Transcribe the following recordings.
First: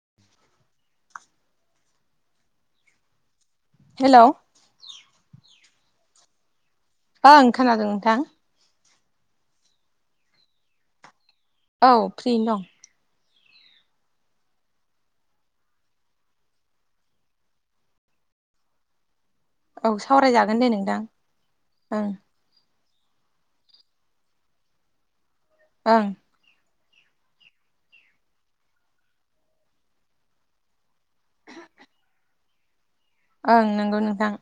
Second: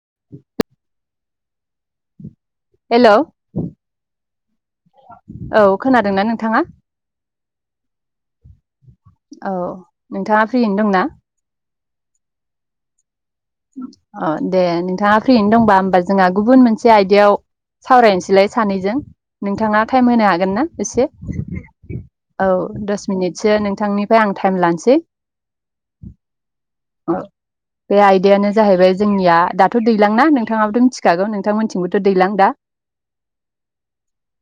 [inaudible] हेल'। औ। हेलौ खोनादोंना नोंथाङा? ओ खोनादों नोंथां। औ नोंथाङा फ्रिनो दंनाा? औ फ्रिनो दं दे नोंथाङा फ्रिनो दंबा होमबा जोंहा गुबुन मोनसे आयदायाव सावरायनोसैलाय सानैजों। नोंथाङा दं औ टाइम होनो हागोन सावरायजागोन ना दे नोंथां एसे ओं औ दस मिनिटसो नोंथांनिफ्राय आं टाइम लानोसै। ओं। ओ बेयाय दायानो जाहैबाय जोंनिया दाथ' दैलांना नोंथाङाबोथ' मिथिखागौ नोंथांमोनथिंबोथ' दैलां दा। ओं नंगौ नोंथां।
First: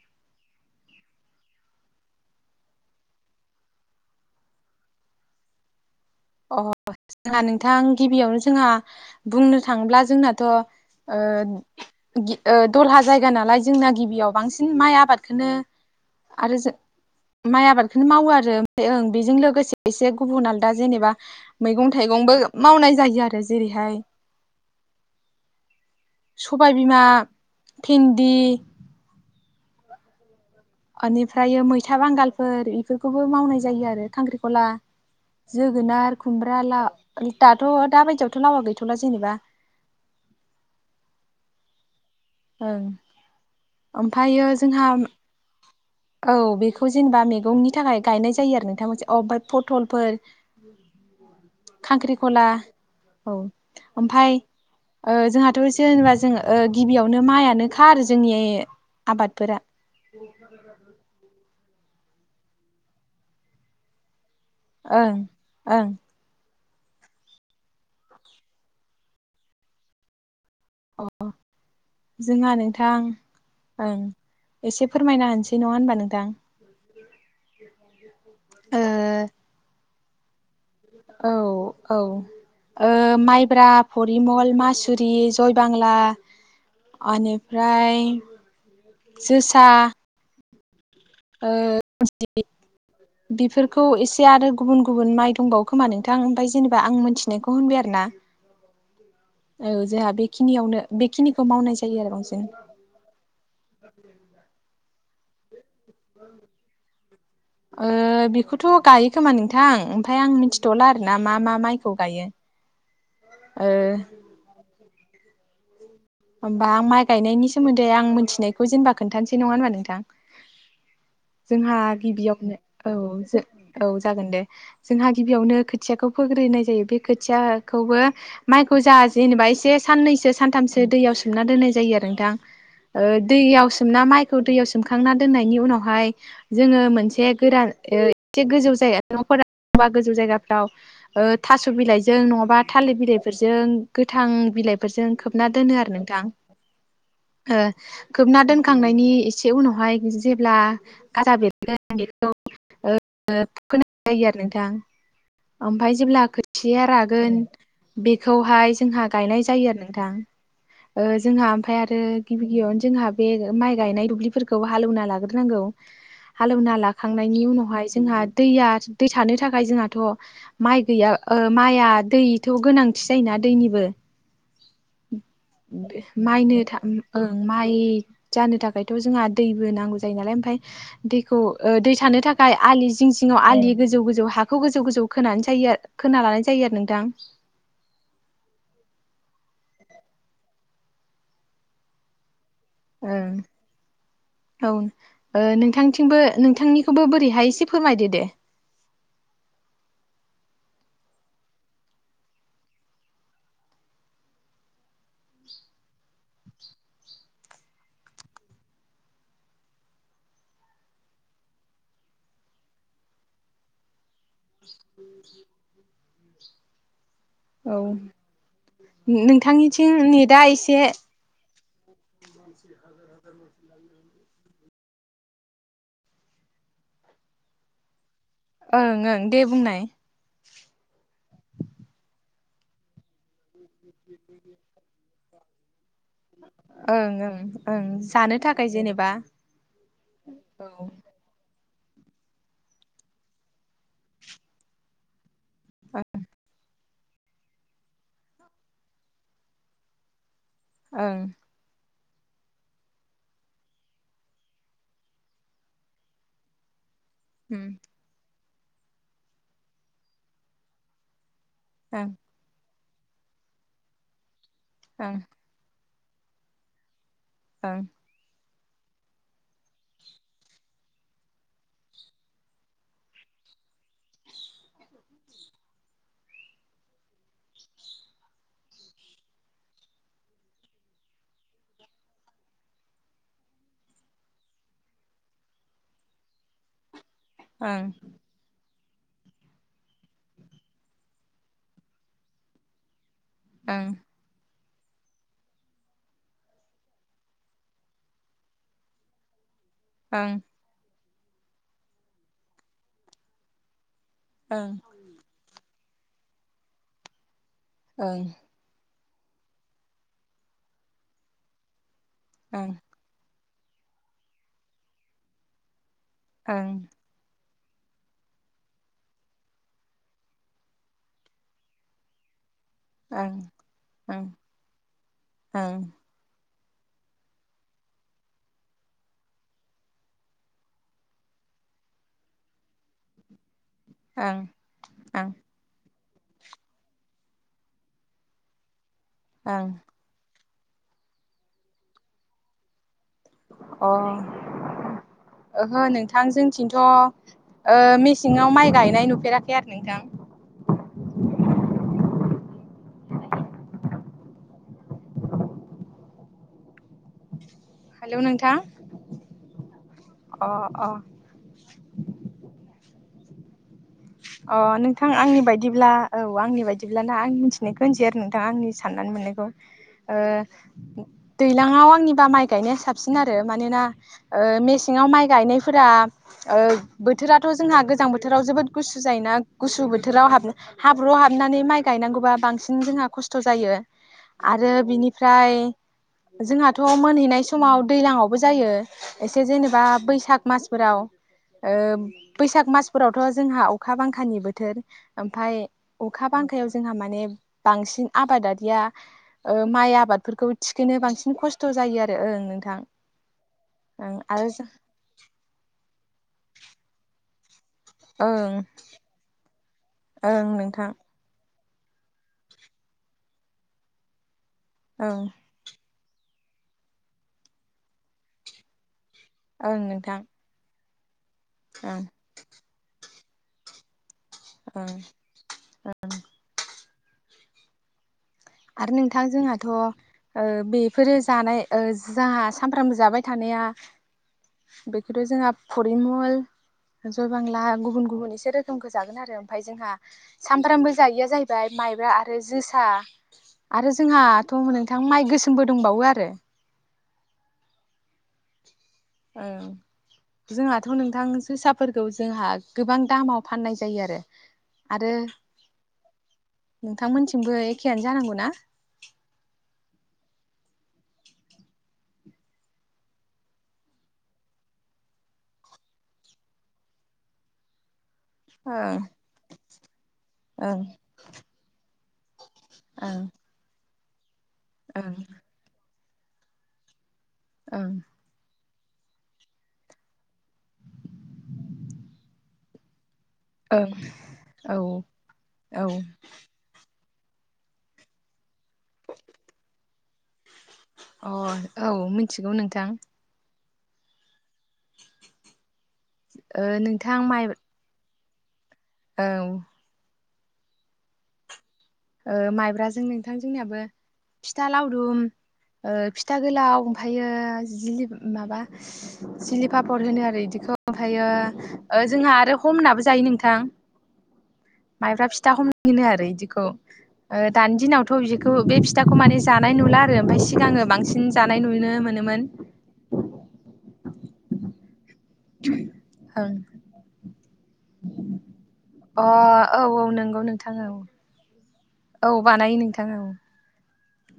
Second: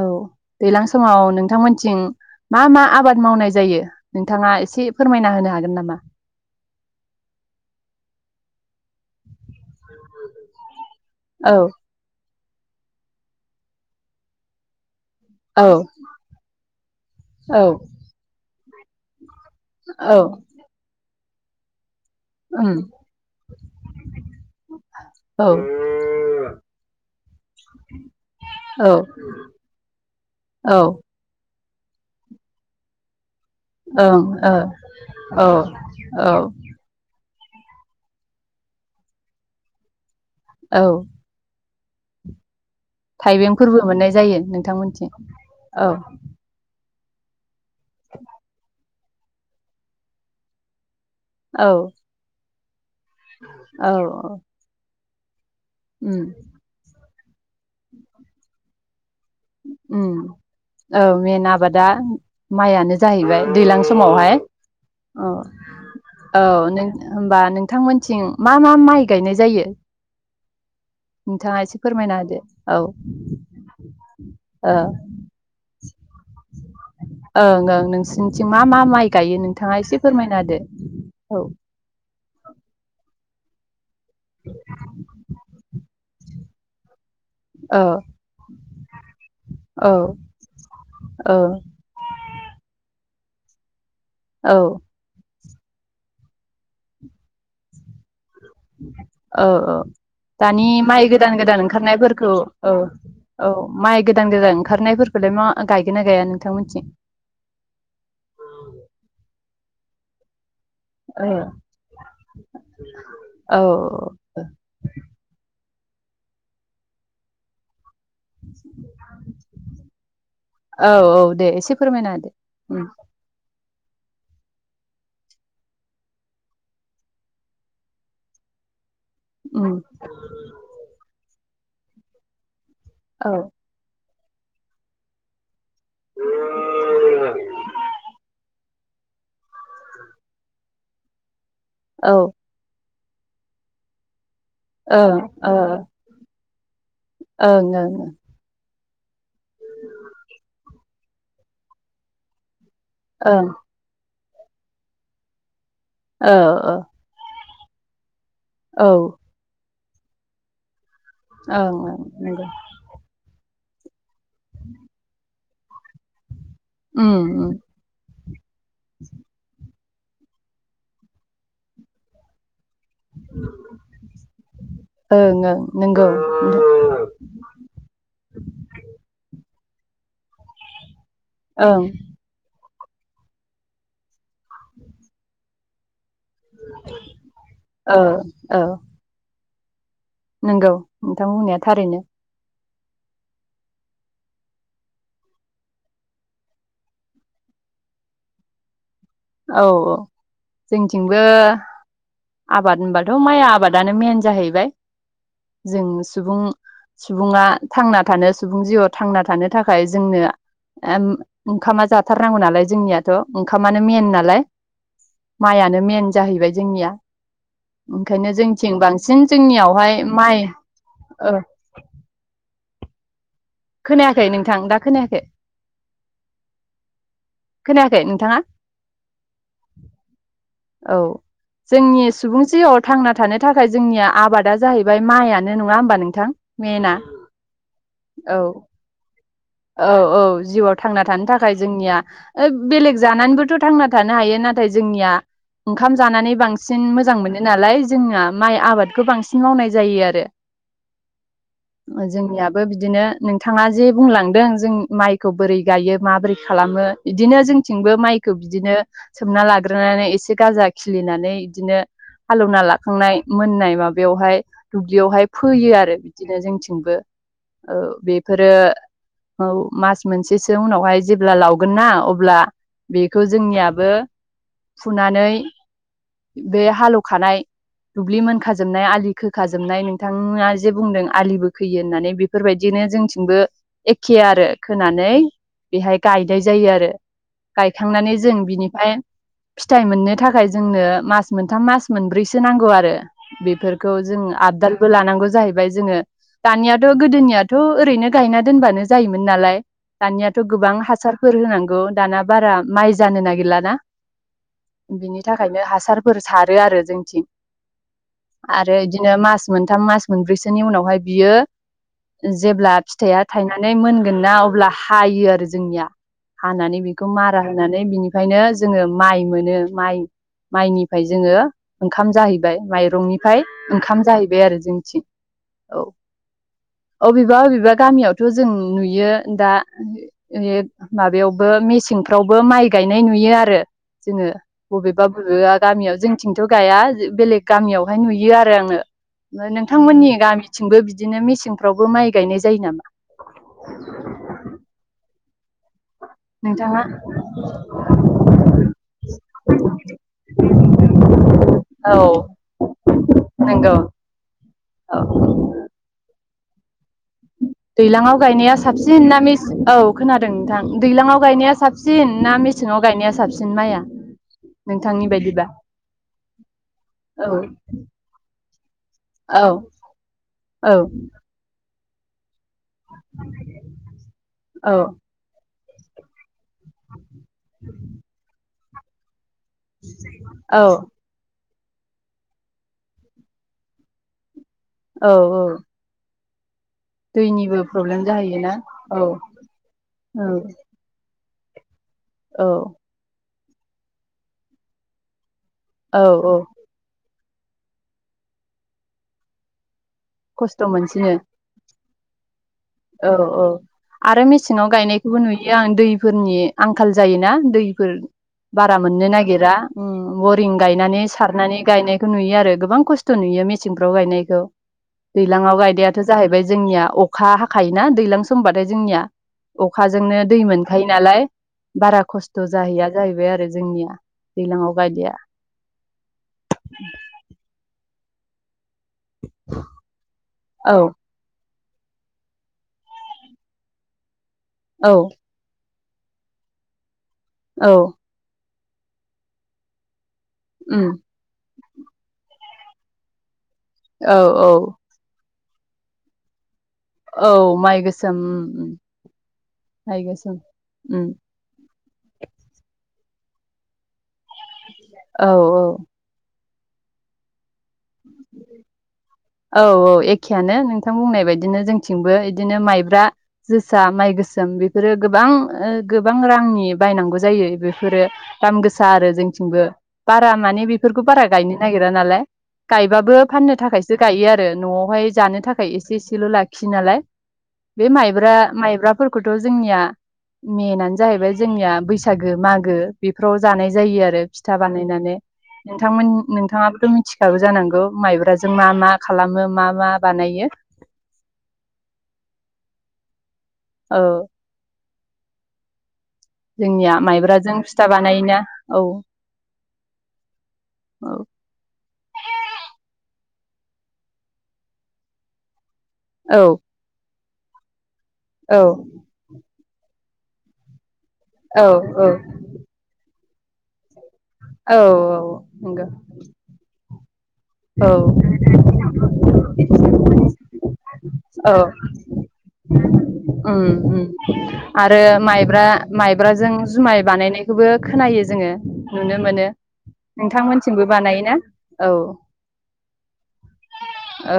औ दैज्लां समाव नोंथांमोनथिं मा मा आबाद मावनाय जायो नोंथाङा एसे फोरमायना होनो हागोन नामा? अ जोंहा नोंथां गिबियावनो जोंहा बुंनो थाङोब्ला जोंनाथ' ओ औ गि दलहा जायगा नालाय जोंना गिबियाव बांसिन माइ आबाद खोनो औ आरो जो औ माइ आबादखौनो मावो आरो। ओं बेजों लोग गोसे एसे औ गुबुन आलदा जेनेबा मैगं थाइंबो उम मावनाय जायो आरो जेरैहाय औ सबायबिमा, भिन्दि औ अनिफ्राय मैस था बांगालफोर बेफोरखौ मावनाय जायो आरो ओं ओ खांख्रिखला जोगोनार औ औ खुमब्रा ला दाथ' दा बायदियावथ' लावा गैथ'ला जेनेबा। औ। ओं थाइबेंफोरबो मोननाय जायो ओमफ्रायो जोंहा नोंथांमोननिथिं औ। खौ जेनेबा मैगंनि थाखाय गायनाय जायो आरो नोथां मोनसे अ फाय फथलफोर खांख्रिखला औ औ औ ओमफ्राय ओ जोंहा तो जेनेबा उम जों ओ गिबियाव नो माइआनोखा जोंनि आबादफोरा उम ओ मेन आबाद दा माइयानो जाहैबाय दैज्लां समावहाय। ओं अ ओं औ। नों होमबा नोंथांमोनथिं मा मा माइ गायनाय जायो? नोंथाङा एसे फोरमायना होदो जोंहा औ। नोंथां ओं ओ एसे फोरमायना होनोसै नङा होनबा नोंथां ओं ओं नोंसिनिथिं मा मा माइ गायो ओ नोंथाङा एसे फोरमायनादो औ औ। ओ माइब्रा। परिमल मासुरि जयबांला। औ ओनिफ्राय जोसा। औ ओ औ बिफोरखो खौ एसे आरो औ गुबुन गुबुन माइ दंबावो। खोमा नोंथां ओमफ्राय जेनेबा आं मोनथिनायखौ होनबाय आरो ना। औ औ जोंहा दानि बेखिनियावनो माइ गोदान बेखिनिखौ गोदान मावनाय जायो आरो ओंखारनायफोरखौ बांसिन औ औ माइ गोदान गोदान ओंखारनायफोर। [unintelligible] ओ बेखौथ' गायो खोमा नोंथां। ओमफ्राय आं मिथि। थ'ला आरो ना ओ मा मा माइखौ गायो औ ओ [inaudible] होमबा आं माइ गायनायनि सोमोनदै दे आं मिथिनायखौ जेनेबा खोन्थानोसै नङा होनबा नोंथां औ औ दे एसे जोंहा फोरमायना होदो गिबियावनो उम औ जो औ जागोन दे जोंहा गिबियावनो खोथियाखौ फोग्रोनाय जायो बे खोथियाखौबो माइखौ जा जेनेबा उम एसे साननैसो सानथामसो। सोमना दोननाय जायो आरो नोंथां। ओ औ दैयावसोमना माइ खौ दैयाव सोमखांना दोननायनि उनाव फाय जोङो मोनसे गोरा एसे गोजौ। न'फोरा होमबा गोजौ जायगाफ्राव। थास' बिलाइजों ओं नङाबा थालिर। बिलाइफोरजों गोथां। ओ बिलाइफोरजों खोब ना दोनो आरो नोंथां। [inaudible] ओ ओं ओं खोबना दोन। थांनायनि एस से उनावहाय जेब्ला। गाजा बेरगोना बेरैखौ ओं [unintelligible] यो आरो नोंथां ओमफ्राय जेब्ला औ औ खोथिया रागोन बे खौहाय जोंहा ओं ओं गायनाय जायो आरो। थां ओ जोंहा ओमफ्राय आरो नंगौ गिबि गिबियावनो जोंहा बे माइ गायनाय दुब्लि फोरखौ हालौना लाग्रो नांगौ हालौना उम लाखांनायनि उम उनावहाय जोंहा दैया दै थानो थाखाय जोंहा। थ माइ गैया माइआ दै थ' गोनांथि जायोना दैनिबो ओं ओं नंगौ माइनो था ओं माइ जानो थाखायथ' जोंहा दैबो नांगौ नालाय ओमफ्राय दैखौ ओं दै थानो थाखाय आलि जिं जिङाव आलि गोजौ गोजौ हाखौ गोजौ गोजौ खोनानै जायो आ खोना लानाय जायो आरो नोंथां। ओ औ नंगौ नोंथां बुंनाया थारैनो ओ औ ओ नोंथांनिथिंबो नोंथांनिखौबो बोरैहाय एसे फोरमायदो दे। औ औ जोंथिंबो आबाद होनबाथ' माइ आबादानो मेन जाहैबाय जोंनो सुबुं सुबुङा थांना थानो सुबुं जिउआव थांना थानो थाखाय जोंनो ओंखामा जाथारनांगौ नालाय जोंनियाथ' ओंखामानो मेन नालाय माइयानो मेन जाहैबाय जोंनिया औ ओंखायनो जोंथिं बांसिन नोंथांनिथिं जोंनियावहाय नेटआ माइ एसे ओ [unintelligible] खोनायाखै नोंथां दा खोनायाखै खोनायाखै नों ओं ओं दे बुंनाय। औ जोंनि सुबुं जिआव थांना थानो थाखाय जोंनिया आबादा जाहैबाय माइयानो नङा होमबा नों ओं ओं ओं जानो औ थाखाय जेनेबा औ औ जिउआव थांना थानो थाखाय जोंनिया ओ बेलेग जानानैबोथ' थांना थानो हायो नाथाय जोंनिया ओंखाम जानानै बांसिन मोजां मोनो नालाय जोंनिया माइ आबादखौ बांसिन मावनाय जायो आरो ओं जोंनियाबो बिदिनो नोंथाङा जे बुंलां दों जों माइखौ बोरै गायो माबोरै खालामो बिदिनो ओं जोंथिंबो माइखौ बिदिनो सोमना लाग्रोनानै एसे गाजा खिलिनानै बिदिनो हालौना ला खांनाय मोननाय माबायावहाय ओं दुब्लियावहाय फोयो आरो बिदिनो जोंथिंबो औ ओं बेफोरो औ मास मोनसेसो उनावहाय जेब्ला लावगोन ना अब्ला बेखौ जोंनियाबो फुनानै बे हालौखानाय दुब्लि मोनखाजोबनाय आलि खोखाजोबनाय नोंथाङा जे बुंदों आलिबो खोयो होननानै बेफोरबायदिनो जोंथिंबो एखे आरो खोनानै बेहाय गायनाय जायो आरो ओं गायखांनानै जों बिनि ओमफ्राय फिथाइ मोननो थाखाय जोंनो मास मोनथाम मास मोनब्रैसो नांगौ आरो ओं बेफोरखौ जों आदार लानांगौ जाहैबाय जोङो दानियाथ' गोदोनियाथ' ओरैनो गायना दोनबानो जायोमोन नालाय दानियाथ' ओं गोबां हासार फोर होनांगौ दाना बारा माइ जानो नागिरलाना ओं बिनि थाखायनो हासार फोर सारो आरो जोंथि ओं आरो [unintelligible] बिदिनो मास मोनथाम मास मोनब्रैसोनि उनावहाय बियो ओं जेब्ला फिथाइया थायनानै मोनगोन ना अब्ला हायो आरो जोंनिया ओं हानानै बेखौ मा मारा होनानै बिनिफ्रायनो जोङो माइ मोनो माइ माइनिफ्राय जोङो ओंखाम जाहै [unintelligible] ओं माइरंनिफ्राय ओंखाम ओं जाहैबाय आरो जोंनिथि औ ओं अबेबा अबेबा गामियाव थ' जों नुयो दा [unintelligible] माबायावबो मेसेंफ्रावबो माइ गायनाय नुयो आरो जोङो ओं बबेबा ओं बबेबा गामियाव जों थिंथ' गाया बेलेग गामियावहाय नुयो आरो आङो ओं अ नोंथांमोननि गामि थिंबो बिदिनो मेसेंफ्रावबो माइ गायनाय जायो नामा? अ, ओहो नोंथां जोंथिंथ' नोंथाङा ओ मेसेङाव माइ गायनाय नुफेराखै आरो नोंथां। नोंगौ औ। [inaudible] दैलाङाव हेलौ गायनाया नोंथां साबसिन ना मेसे औ खोनादों अ नोंथां दैलाङाव गायनाया साबसिन ना मेसेङाव गायनाया साबसि जोंनाया अ नोंथां आंनि बायदिब्ला औ आंनि बायदिब्लाना आं औ मिथिनायखौ होनसै आरो नोंथां आंनि साननानै औ मोननायखौ औ ओ दैज्लाङाव निबा माइ गायनाया साबसिन आरो मानोना ओ औ मेसेङाव माइ गायनाय फोरा ओ बोथोराथ' जोंहा गोजां बोथोराव जोबोद गुसु जायोना गुसु बोथोराव हाब औ हाब्रुआव हाब नानै माइ गायनांगौबा बांसिन जोंहा खस्थ' जायो। आरो औ औ बिनिफ्राय जोंहा थ' मोनहैनाय दैनिबो समाव प्रब्लेम दैलाङावबो जाहैयोना जायो औ एसे जेनेबा औ बैसाग मासफोराव ओ औ बैसाग मासफोरावथ' जोंहा अखा बांखानि बोथोर ओम फाय औ अखा औ बांखायाव जोंहा माने बांसिन आबादारिया ओ माइ आ‌ बादफोरखौ खस्थ' थिखोनो मोनसिनो बांसिन खस्थ' जायो आ ओ नों औ औ आरो मेसेङाव गायनायखौबो नुयो आं दैफोरनि आंखाल जायोना फोर ओं बारा मोननो नागिरा उम ओं बरिं नोंथां गायनानै सारनानै गायनायखौ नुयो आरो गोबां खस्थ' नुयो मेसेंफ्राव गायनायखौ। ओं दैलांआव गायदेद थो जाहैबाय जोंनिया अखा हा खायोना दैज्लां समबाथाय जोंनिया। ओं नोंथां अखाजोंनो दै मोन खायोनालाय ओं बारा खस्थ' जाहैया जाहैबाय आरो। आरो जोंनिया। दैलाङाव ओं गायदिया। [inaudible] आरो नोंथां जोंहाथ' औ बेफोरो जानाय जोंहा सानफ्रामबो जाबाय थानाया औ बेखौथ' जोंहा फरिमल जय बांला औ गुबुन गुबुन एसेरो रोखोम जागोन आरो ओमफ्राय जोंहा उम सानफ्रामबो जायिया जाहैबाय माइब्रा आरो जोसा था आरो औ औ जोंहाथ' नोंथां माइ गोसो दंबावो आरो। औ माइ गोसोम उम उम। औ माइ गोसोम जोंहाथ' उम नोंथां जोसाब फोरफोरखौ जोंहा गोबां दामाव फाननाय जायो आरो। औ औ। नोंथांमोन थिं औ औ एखेयानो नों बिथां बुंनाय बायदिनो जोंथिंबो बिदिनो माइब्रा जोसा माइ गोसोम बेफोरो गोबां गोबां रांनि बायनांगौ जायो बेफोरो दाम गोसा ओं आरो जोंथिंबो बारा माने ओं बेफोरखौ बारा गायनो नागिरा नालाय गायबाबो फाननो थाखाय सो गायो आरो आरो न'आवहाय ओं जानो थाखाय एसे लाखियो नालाय बे ओं माइब्रा माइब्रा मायब्राफोरखौथ' जोंनिया मेनानो जाहैबाय जोंनिया बैसागो, मागो बेफोराव जानाय ओं जायो आरो फिथा ओं बानायनानै औ नोंथांमोन नोंथाङाबोथ' मि फिसाबो जानांगौ माइब्राजों मा मा खालामो मा मा बानायो। अ औ मिथिगौ नोंथां। औ। ओ जोंनिया नोंथां माइ माइब्राजों फिथा बानायोना औ औ औ ओ माइब्राजों नोंथां जोंनियाबो फिथा लावदुम ओ फिथा औ गोलाव ओम्फाय [unintelligible] माबा औ [unintelligible] पापर होनो आरो बिदिखौ। ओमफ्रायो औ ओ औ जोंहा आरो हमनाबो जायो नों [unintelligible] औ माइब्रा फिथा नंगौ हमनाय होनो आरो बिदिखौ। ओ दानि औ दिनावथ' बेखौ बे फिथाखौ माने जानाय नुला आरो ओमफ्राय सिगाङो बांसिन औ जानाय नुनो मोनोमोन [unintelligible] आरो माइब्रा -माइब्राजों ओं जुमाय बानायनायखौबो खोनायो जोङो नुनो अ मोनो औ औ नंगौ नोंथां नोंथांमोनथिंबो औ बानायोना? औ बानायो नोंथां औ। औ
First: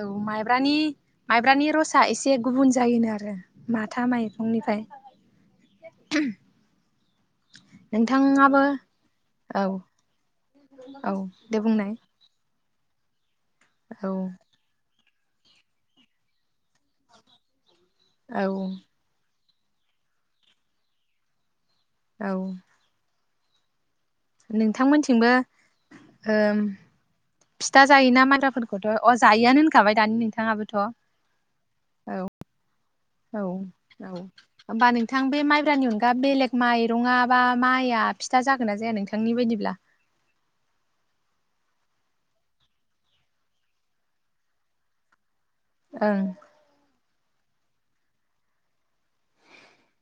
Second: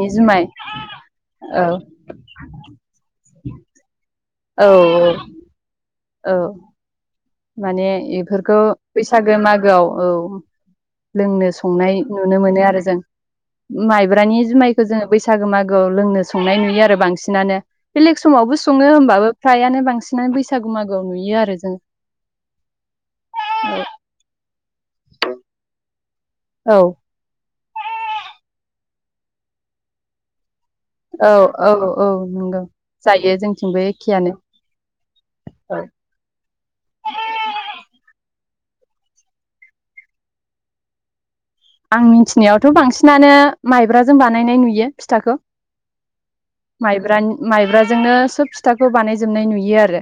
औ जुमाय माइब्रानि- औ माइब्रानि रसा एसे गुबुन जायोनो आरो माथा माइ औ औ औ माने बेफोरखौ नोंथाङाबो बैसागो मागोआव औ। औ लोंनो दे बुंनाय संनाय नुनो मोनो मोनो आरो जों। औ माइब्रानि जुमायखौ जोङो बैसागो मागोआव लोंनो संनाय नुयो आरो बांसिनानो। बेलेग समावबो सङो औ होमबाबो फ्रायानो बांसिनानो बैसागु मागोआव नुयो आरो जों। औ [unintelligible] नोंथांमोनथिंबो ओम औ फिथा जायोना माइब्राफोरखौथ' अह जायोआनो होनखाबाय दानि नोंथाङाबो औ औ औ नंगौ। जायो औ औ जोंथिंबो एखेयानो होनोमबा नोंथां बे औ माइब्रानि अनगा बेलेग माइरङा बा माइआ फिथा जाग जाया नोंथांनि बायदिब्ला? आं मिथिनायावथ' बांसिनानो माइब्राजों बानायनाय नुयो फिथाखौ। ओं माइब्रानि माइब्राजोंनो सोब फिथाखौ बानायजोबनाय नुयो आरो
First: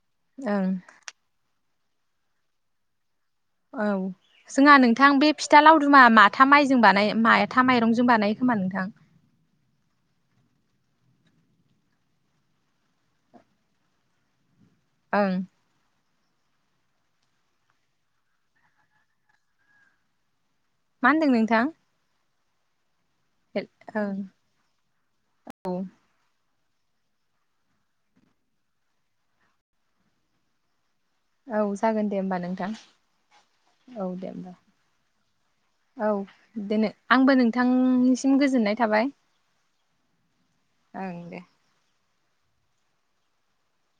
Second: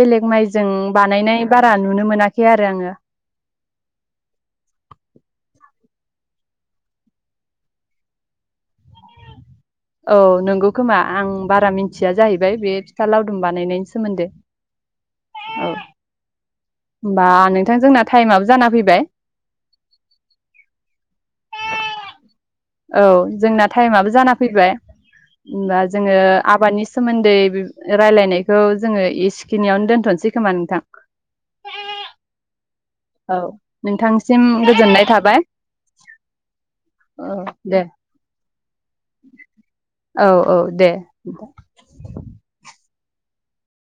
बेलेग ओं माइजों बानायनाय बा बारा नुनो मोनाखै आरो आङो औ जोंहा नोंथां बे फिथा लावदुमा माथा माइजों बानाय माथा माइरंजों बानायो खोमा नोंथां। औ नंगौ खोमा आं बारा मिथिया जाहैबाय बे फिथा लावदुम बानायनायनि सोमोन्दै। ओं औ होमबा नोंथां जोंना टाइमाबो जाना फैबाय। मा होनदों नोंथां? औ जोंना टाइमाबो ओं जाना फैबाय होनबा जोङो आबादनि सोमोन्दै रायलायनायखौ जोङो एसेखिनियावनो दोनथ'नोसै खोमा नोंथां। औ जागोन दे होमबा नोंथां औ औ दे नोंथांसिम होमबा गोजोननाय थाबाय औ दे औ आंबो नोंथां दे औ औ दे। ओं दे